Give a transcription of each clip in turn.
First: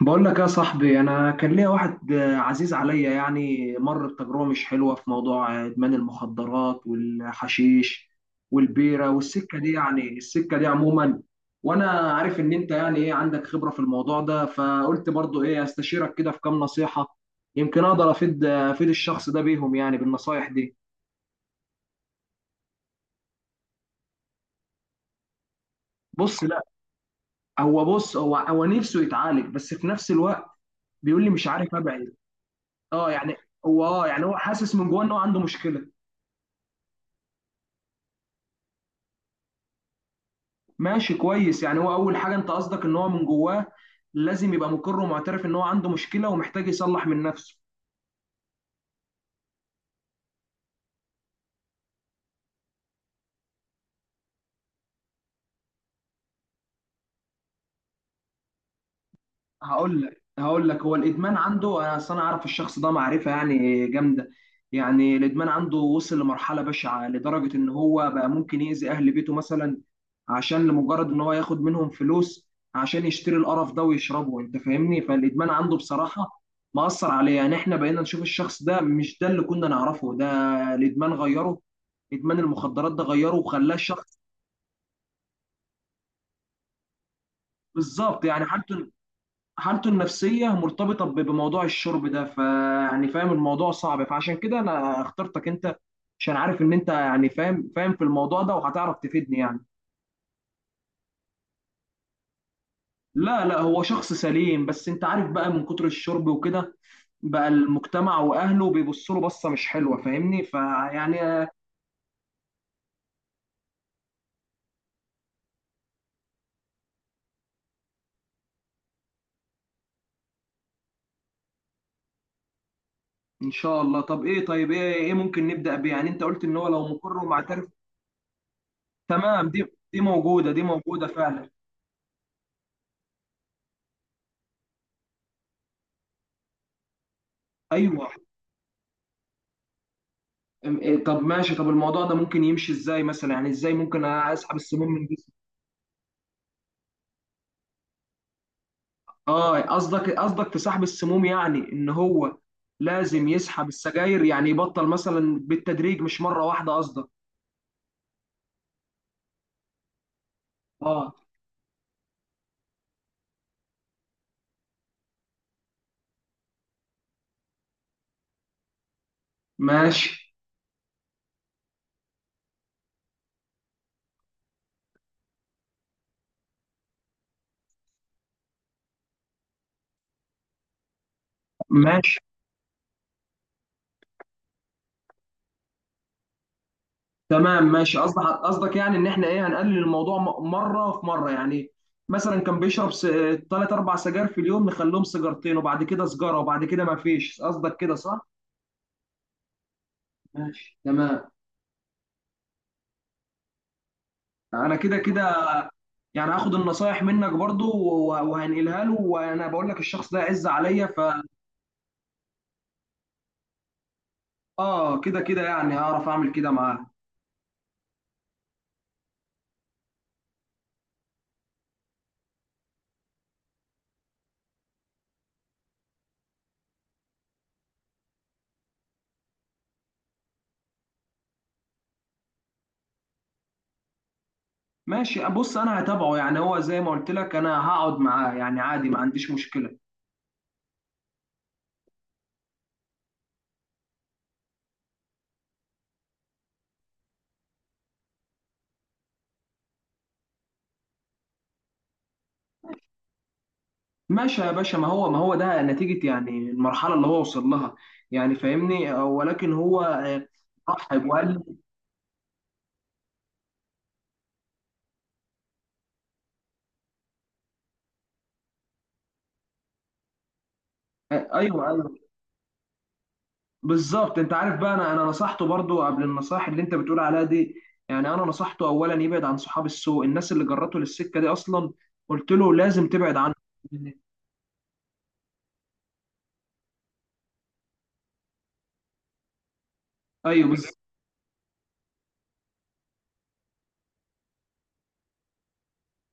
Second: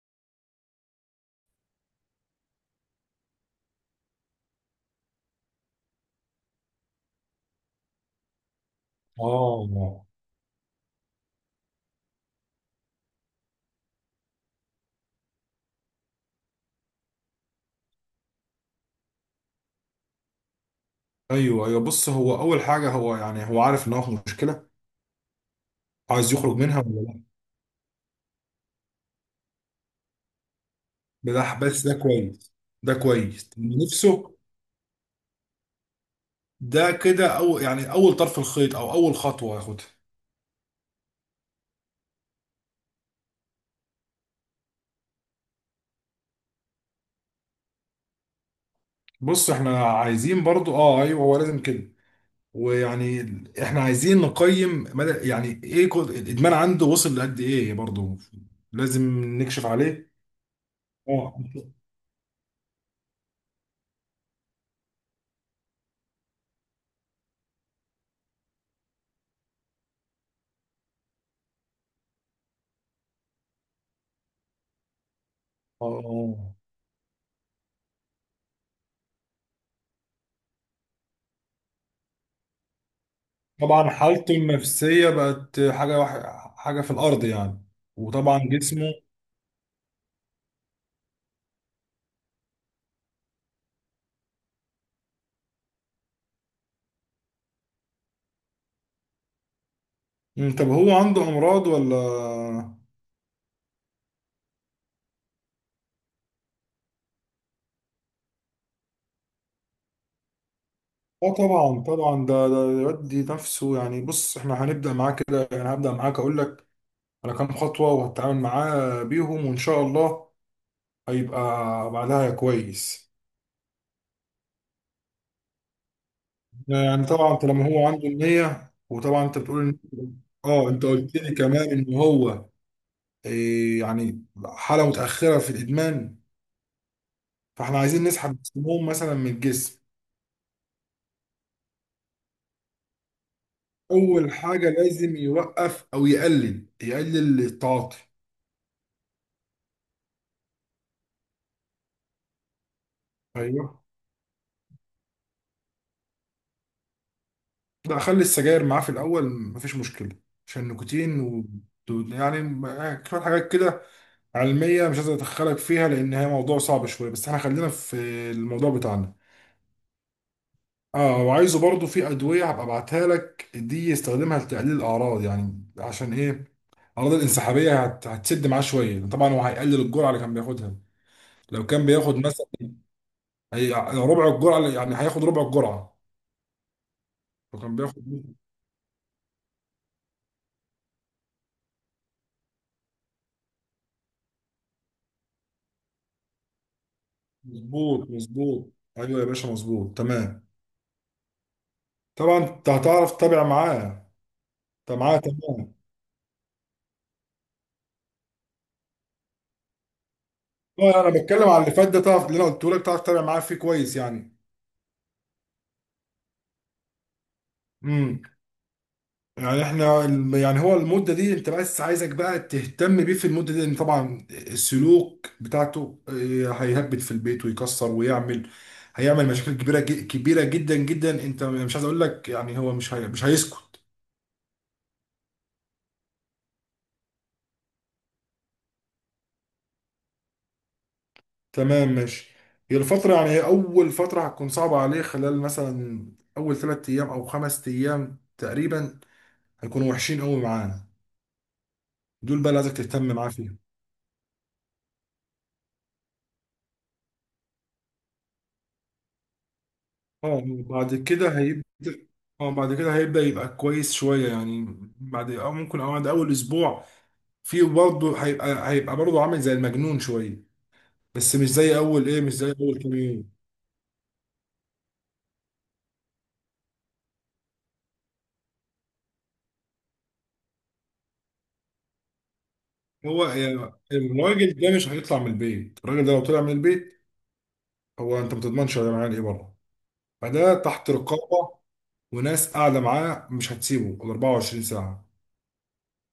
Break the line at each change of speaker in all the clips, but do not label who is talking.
بقول لك يا صاحبي، انا كان ليا واحد عزيز عليا، يعني مر بتجربه مش حلوه في موضوع ادمان المخدرات والحشيش والبيره والسكه دي،
اه
يعني السكه دي عموما. وانا عارف ان انت يعني ايه عندك خبره في الموضوع ده، فقلت برضو ايه استشيرك كده في كام نصيحه، يمكن اقدر افيد الشخص ده بيهم، يعني بالنصايح دي.
ايوه بص هو اول حاجه، هو عارف ان هو في مشكله، عايز
بص
يخرج
لا،
منها ولا لا؟
هو بص، هو نفسه يتعالج بس في نفس الوقت بيقول لي مش عارف
بس ده
ابعد.
كويس. ده
اه يعني.
كويس
هو اه يعني
نفسه
هو حاسس من جوه ان هو عنده مشكله.
ده، كده او يعني اول طرف الخيط او اول خطوه ياخدها.
ماشي كويس، يعني هو اول حاجه انت قصدك ان هو من جواه لازم يبقى مقر ومعترف ان هو عنده مشكله ومحتاج يصلح من نفسه.
بص احنا عايزين برضو، اه ايوه هو لازم كده. ويعني احنا عايزين نقيم مدى يعني ايه الادمان عنده وصل لقد ايه برضو. لازم نكشف
هقول
عليه.
لك هقول لك هو الادمان
اه
عنده، انا اصل انا عارف الشخص ده معرفه يعني جامده. يعني الادمان عنده وصل لمرحله بشعه، لدرجه ان هو بقى ممكن يأذي اهل بيته مثلا عشان لمجرد ان هو ياخد منهم فلوس عشان يشتري القرف ده ويشربه، انت فاهمني. فالادمان عنده بصراحه
اه.
مأثر عليه، يعني احنا بقينا نشوف الشخص ده مش ده اللي كنا نعرفه، ده الادمان غيره، ادمان المخدرات ده غيره وخلاه
طبعا
شخص.
حالته النفسية بقت حاجة في الأرض يعني،
بالظبط
وطبعا
يعني حالته
جسمه.
حالته النفسيه مرتبطه بموضوع الشرب ده، فيعني فاهم، الموضوع صعب، فعشان كده انا اخترتك انت عشان عارف ان انت يعني فاهم في الموضوع ده وهتعرف تفيدني يعني.
طب هو عنده أمراض ولا؟
لا لا، هو شخص سليم، بس انت عارف بقى من كتر الشرب وكده بقى المجتمع واهله بيبصوا له بصه مش حلوه، فاهمني،
اه
فيعني.
طبعا طبعا، ده يودي نفسه يعني. بص احنا هنبدأ معاه كده، يعني هبدأ معاك أقول لك على كام خطوة وهتعامل معاه بيهم، وإن شاء الله هيبقى بعدها كويس.
ان شاء الله. طب ايه، طيب ايه، ايه ممكن نبدا بيه؟ يعني انت قلت ان هو لو
يعني
مقر
طبعا طالما
ومعترف.
هو عنده النية، وطبعا أنت
تمام، دي
بتقول
دي
إن،
موجوده، دي
اه انت
موجوده
قلت لي
فعلا.
كمان ان هو إيه، يعني حاله متاخره في الادمان، فاحنا عايزين
ايوه.
نسحب السموم مثلا من الجسم.
إيه، طب ماشي، طب الموضوع ده ممكن يمشي ازاي مثلا؟ يعني ازاي ممكن
اول
اسحب
حاجه
السموم من
لازم
جسمي؟
يوقف او يقلل، التعاطي.
اه قصدك في سحب السموم، يعني ان هو لازم
ايوه
يسحب السجاير، يعني يبطل مثلا بالتدريج مش مرة واحدة قصدك.
لا، خلي السجاير معاه في الاول مفيش مشكله، عشان
اه
النيكوتين و... يعني شويه حاجات كده علميه مش عايز ادخلك فيها لان هي موضوع صعب شويه، بس احنا خلينا في الموضوع بتاعنا.
ماشي.
اه وعايزه برضو في ادويه هبقى ابعتها لك دي، يستخدمها لتقليل الاعراض، يعني عشان ايه الاعراض الانسحابيه هتسد معاه شويه. طبعا هو هيقلل الجرعه اللي كان بياخدها. لو كان بياخد
ماشي
مثلا، هي ربع الجرعه يعني هياخد ربع الجرعه.
تمام
فكان
ماشي
بياخد،
قصدك يعني ان احنا ايه، هنقلل الموضوع مرة في مرة يعني. مثلا كان بيشرب ثلاث اربع سجاير في اليوم، نخليهم سيجارتين، وبعد كده سجارة، وبعد كده ما فيش. قصدك كده
مظبوط
صح؟
مظبوط، ايوه يا باشا مظبوط تمام.
ماشي تمام.
طبعا انت هتعرف تتابع معاه،
انا كده
انت معاه
كده
تمام.
يعني هاخد النصايح منك برضو وهنقلها له، وانا بقول لك الشخص ده عز عليا،
اه انا بتكلم على اللي فات ده، تعرف اللي انا قلته لك تعرف تتابع معاه فيه كويس يعني.
اه كده كده يعني هعرف اعمل كده معاه.
امم يعني احنا يعني هو المده دي، انت بس عايزك بقى تهتم بيه في المده دي، لان طبعا السلوك بتاعته هيهبط في البيت ويكسر ويعمل، هيعمل مشاكل كبيره جدا جدا، انت مش عايز اقول لك، يعني هو مش هيسكت.
ماشي. بص انا هتابعه، يعني هو زي ما قلت لك انا هقعد معاه، يعني عادي، ما عنديش مشكلة.
تمام ماشي. هي الفترة، يعني هي أول فترة هتكون صعبة عليه، خلال مثلا أول ثلاث أيام أو خمس أيام تقريبا، هيكونوا وحشين أوي معانا. دول بقى اللي عايزك تهتم معاه فيهم.
ماشي يا باشا. ما هو ده نتيجة يعني المرحلة اللي هو وصل لها، يعني فاهمني. ولكن هو
اه بعد
رحب وقال
كده
لي
هيبدأ، اه بعد كده هيبدأ يبقى كويس شوية، يعني بعد أو ممكن أو بعد أول أسبوع فيه برضه، هيبقى، برضه عامل زي المجنون شوية، بس مش
ايوه
زي أول إيه، مش زي أول كام يوم.
بالظبط. انت عارف بقى، انا نصحته برضو قبل النصائح اللي انت بتقول عليها دي، يعني انا نصحته اولا يبعد عن صحاب السوء، الناس اللي جرته للسكه دي اصلا، قلت له لازم تبعد
هو
عنه.
يعني الراجل ده مش هيطلع من البيت. الراجل ده لو طلع من البيت، هو أنت ما تضمنش هيعمل إيه بره.
ايوه
فده
بالظبط.
تحت رقابة، وناس قاعدة معاه مش هتسيبه ال 24 ساعة.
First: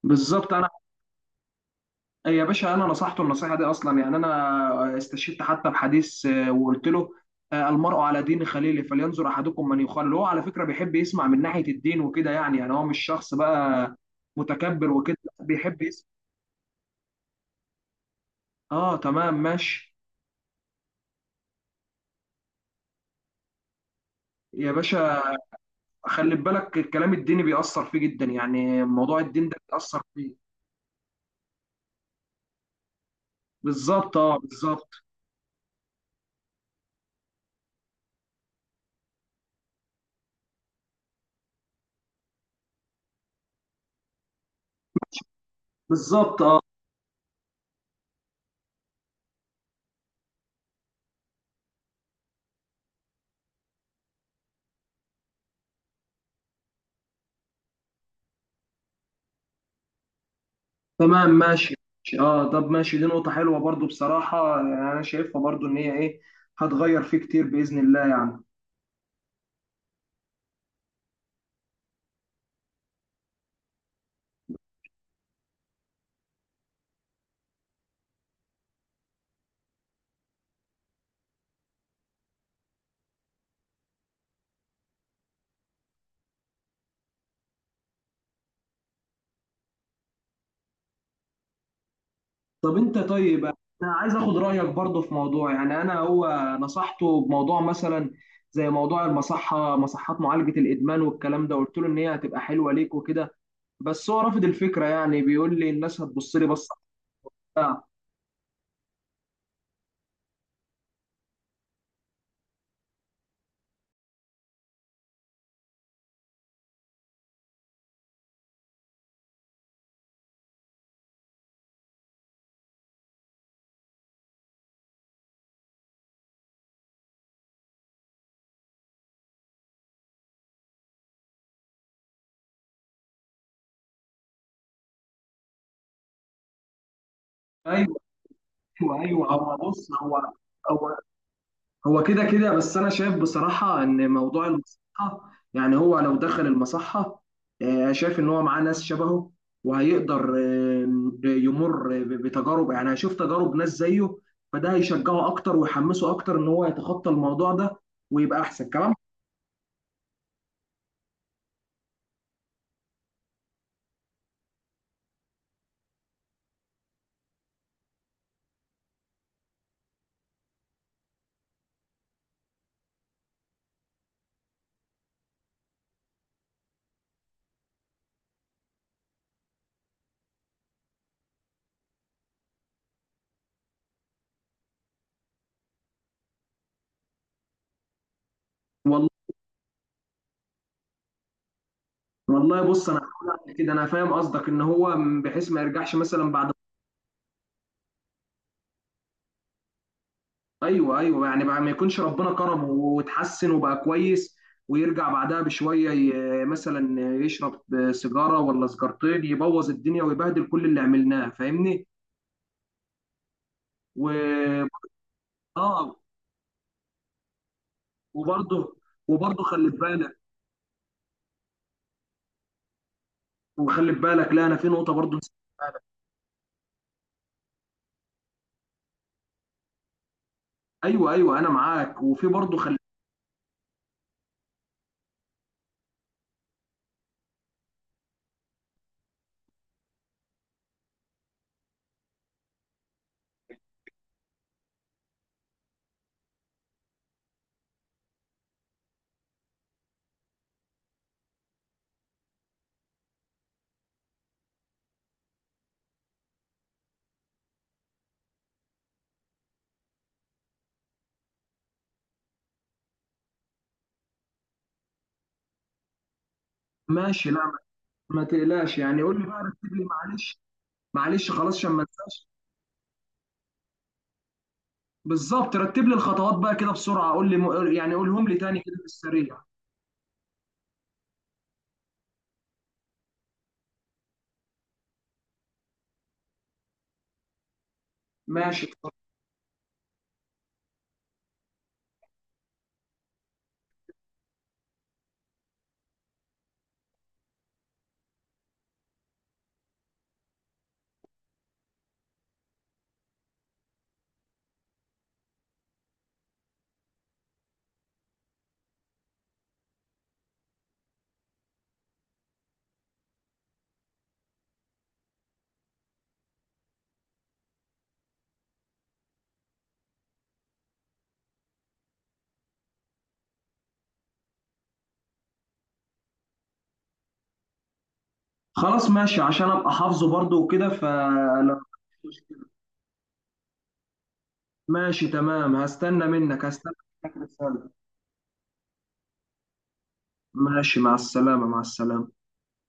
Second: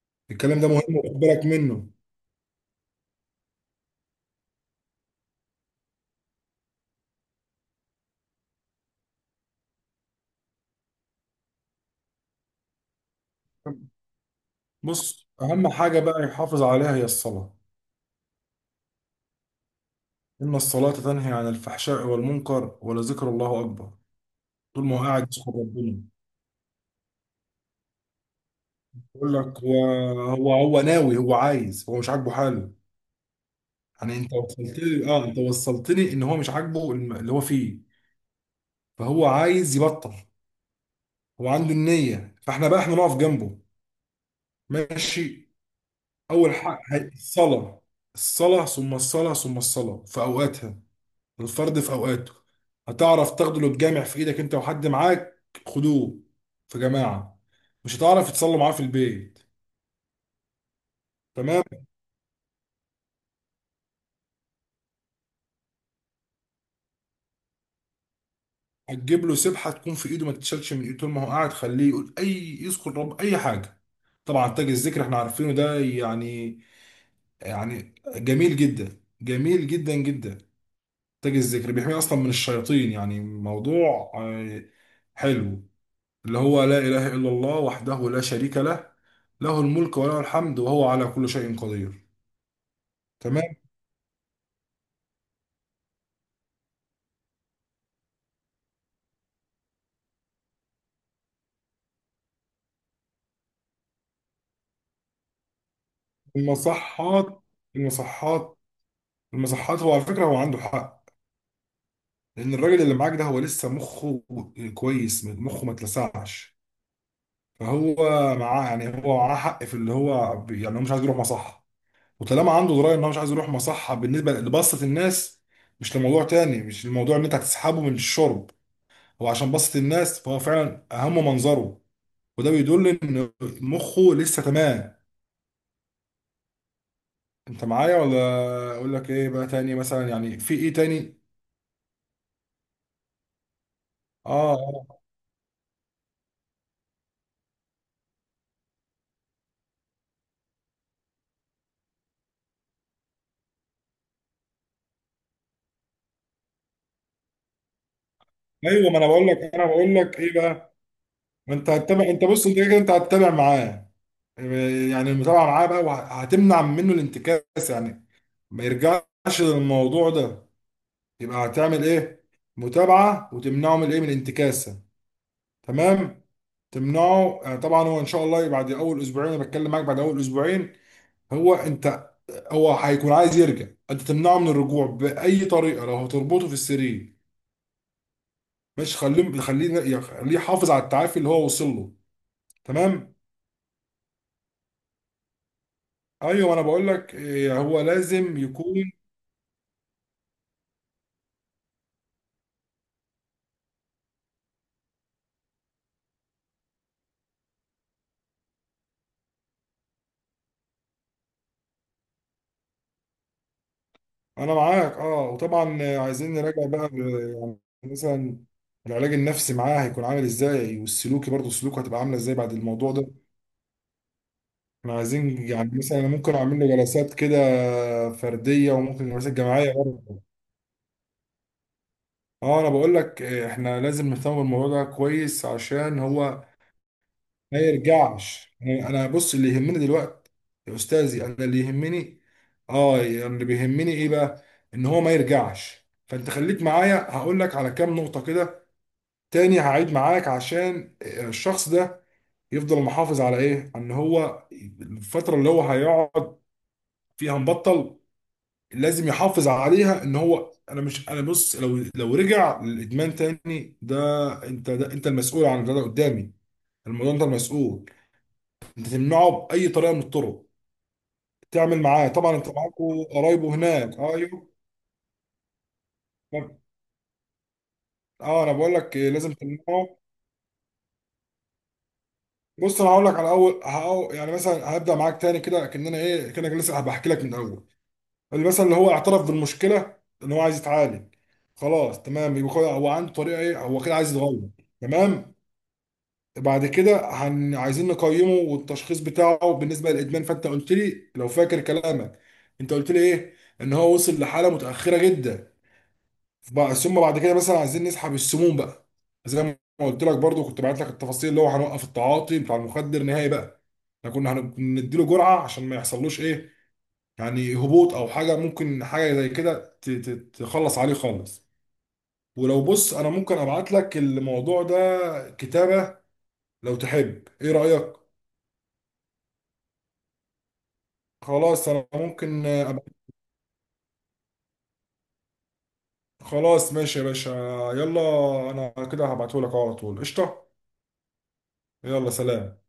بالظبط
الكلام ده
انا
مهم وخد بالك منه.
يا باشا، انا نصحته النصيحه دي اصلا، يعني انا استشهدت حتى بحديث وقلت له المرء على دين خليله فلينظر احدكم من يخلل. هو على فكره بيحب يسمع من ناحيه الدين وكده، يعني هو مش شخص بقى متكبر وكده،
بص أهم
بيحب
حاجة
يسمع.
بقى يحافظ عليها هي الصلاة.
اه تمام ماشي.
إن الصلاة تنهي عن الفحشاء والمنكر، ولذكر الله أكبر.
يا
طول ما هو
باشا
قاعد يذكر ربنا،
خلي بالك، الكلام الديني بيأثر فيه جدا، يعني موضوع
يقول
الدين ده
لك هو،
بيأثر فيه.
هو ناوي، هو عايز، هو مش عاجبه حاله.
بالظبط
يعني أنت
اه، بالظبط.
وصلتني، أه أنت وصلتني إن هو مش عاجبه اللي هو فيه، فهو عايز يبطل. هو عنده النية، فإحنا بقى إحنا نقف جنبه، ماشي؟
بالظبط
أول
اه
حق الصلاة. الصلاة، ثم الصلاة، ثم الصلاة في أوقاتها، الفرد في أوقاته. هتعرف تاخده، لو تجامع في إيدك أنت وحد معاك، خدوه في جماعة. مش هتعرف تصلوا معاه في البيت؟
تمام
تمام.
ماشي. ماشي. اه طب ماشي، دي نقطة حلوة برضو بصراحة، يعني انا شايفها برضو ان هي ايه، هتغير فيه كتير بإذن الله يعني.
هتجيب له سبحة تكون في إيده ما تتشالش من إيده. طول ما هو قاعد، خليه يقول، أي يذكر رب، أي حاجة. طبعا تاج الذكر احنا عارفينه ده يعني، يعني جميل جدا، جدا. تاج الذكر بيحميه أصلا من الشياطين، يعني موضوع حلو. اللي هو لا إله إلا الله وحده لا شريك له، له الملك وله الحمد وهو على كل شيء قدير.
طب انت،
تمام.
طيب انا عايز اخد رأيك برضو في موضوع، يعني انا هو نصحته بموضوع مثلا زي موضوع مصحات معالجة الإدمان والكلام ده، قلت له ان هي هتبقى حلوة ليك وكده، بس هو رافض الفكرة، يعني بيقول لي الناس هتبص لي بصة
المصحات.
بتاع.
المصحات المصحات هو على فكرة هو عنده حق، لأن الراجل اللي معاك ده هو لسه مخه كويس، مخه ما اتلسعش. فهو معاه، يعني هو معاه حق في اللي هو يعني هو مش عايز يروح مصحة. وطالما عنده دراية إن هو مش عايز يروح مصحة بالنسبة لبسط الناس، مش لموضوع تاني، مش الموضوع إن أنت هتسحبه من الشرب، هو عشان بسط الناس، فهو فعلا أهم منظره. وده بيدل ان مخه لسه تمام. انت معايا ولا؟ اقول
ايوه
لك ايه
ايوه.
بقى
هو
تاني،
بص،
مثلا يعني في ايه
هو
تاني؟
هو كده كده، بس انا شايف بصراحه ان
اه
موضوع
آه.
المصحه، يعني هو لو دخل المصحه شايف ان هو معاه ناس شبهه، وهيقدر يمر بتجارب، يعني هيشوف تجارب ناس زيه، فده هيشجعه اكتر ويحمسه اكتر ان هو يتخطى الموضوع ده ويبقى احسن
ايوه،
كمان.
ما انا بقول لك، ايه بقى، ما انت هتتابع. انت بص، انت كده كده انت هتتابع معاه، يعني المتابعه معاه بقى، وهتمنع منه الانتكاس، يعني ما يرجعش للموضوع ده. يبقى هتعمل ايه، متابعه، وتمنعه من ايه، من الانتكاسه. تمام. تمنعه، طبعا هو ان شاء الله بعد اول اسبوعين، انا بتكلم معاك بعد اول اسبوعين، هو انت هو هيكون عايز يرجع. انت تمنعه من الرجوع باي طريقه، لو هتربطه في السرير مش،
والله
خليه يحافظ على التعافي اللي هو وصل له.
والله، بص انا
تمام.
هحاول أعمل كده، انا فاهم قصدك ان هو بحيث ما يرجعش مثلا بعد.
ايوه انا بقول لك هو لازم يكون،
ايوه ايوه، يعني بقى ما يكونش ربنا كرمه وتحسن وبقى كويس، ويرجع بعدها بشويه مثلا يشرب سيجاره ولا سيجارتين، يبوظ الدنيا ويبهدل كل اللي عملناه فاهمني.
انا
و
معاك. اه وطبعا
اه
عايزين نراجع بقى يعني مثلا،
وبرضه
العلاج
وبرضه
النفسي
خلي
معاه هيكون
بالك،
عامل ازاي، والسلوكي برضه، سلوكه هتبقى عامله ازاي بعد الموضوع ده.
وخلي بالك. لا انا في نقطه
احنا
برضه نسيت.
عايزين يعني مثلا، أنا ممكن اعمل له جلسات كده فرديه، وممكن جلسات جماعيه برضه.
ايوه ايوه انا معاك، وفي برضه
اه انا
خلي.
بقول لك احنا لازم نهتم بالموضوع ده كويس عشان هو ما يرجعش. يعني انا بص، اللي يهمني دلوقتي يا استاذي، انا اللي يهمني، اه يعني اللي بيهمني ايه بقى، ان هو ما يرجعش. فانت خليك معايا، هقول لك على كام نقطة كده تاني، هعيد معاك، عشان الشخص ده يفضل محافظ على ايه، ان هو الفترة اللي هو هيقعد فيها مبطل، لازم يحافظ عليها. ان هو انا مش انا بص لو، رجع للادمان تاني ده، انت، ده انت المسؤول عن ده. ده قدامي الموضوع، انت
ماشي لا،
المسؤول.
ما تقلقش
انت
يعني، قول لي
تمنعه
بقى،
باي
رتب لي،
طريقه من
معلش
الطرق
معلش خلاص عشان
تعمل
ما
معاه.
انساش.
طبعا انت معاكوا قرايبه هناك، ايوه.
بالظبط، رتب لي الخطوات بقى
طب-
كده بسرعه، قول لي يعني، قولهم لي
اه انا
تاني
بقول
كده في
لك لازم
السريع.
تمنعه. بص انا هقول لك على اول، يعني مثلا هبدا معاك تاني كده، كاننا ايه، كانك لسه بحكي لك من الاول. اللي
ماشي
مثلا اللي هو اعترف بالمشكله، ان هو عايز يتعالج، خلاص تمام، يبقى هو هو عنده طريقه ايه، هو كده عايز يتغير. تمام. بعد كده عايزين نقيمه، والتشخيص بتاعه بالنسبه للادمان، فانت قلت لي لو فاكر كلامك، انت قلت لي ايه، ان هو وصل لحاله متاخره جدا، بقى. ثم بعد كده مثلا عايزين نسحب السموم بقى، زي ما قلت لك برضو كنت بعت لك التفاصيل، اللي هو هنوقف التعاطي بتاع المخدر نهائي بقى. احنا كنا هنديله جرعه عشان ما يحصلوش ايه، يعني هبوط او حاجه، ممكن حاجه زي كده تخلص عليه خالص. ولو بص انا ممكن ابعت لك الموضوع ده كتابه لو تحب، ايه رايك؟
خلاص، ماشي عشان ابقى حافظه برضه وكده،
خلاص انا ممكن أبقى...
ماشي تمام، هستنى منك،
خلاص ماشي يا باشا.
رسالة
يلا انا كده هبعتهولك أهو على طول، قشطه.
ماشي، مع السلامة، مع السلامة.
يلا سلام.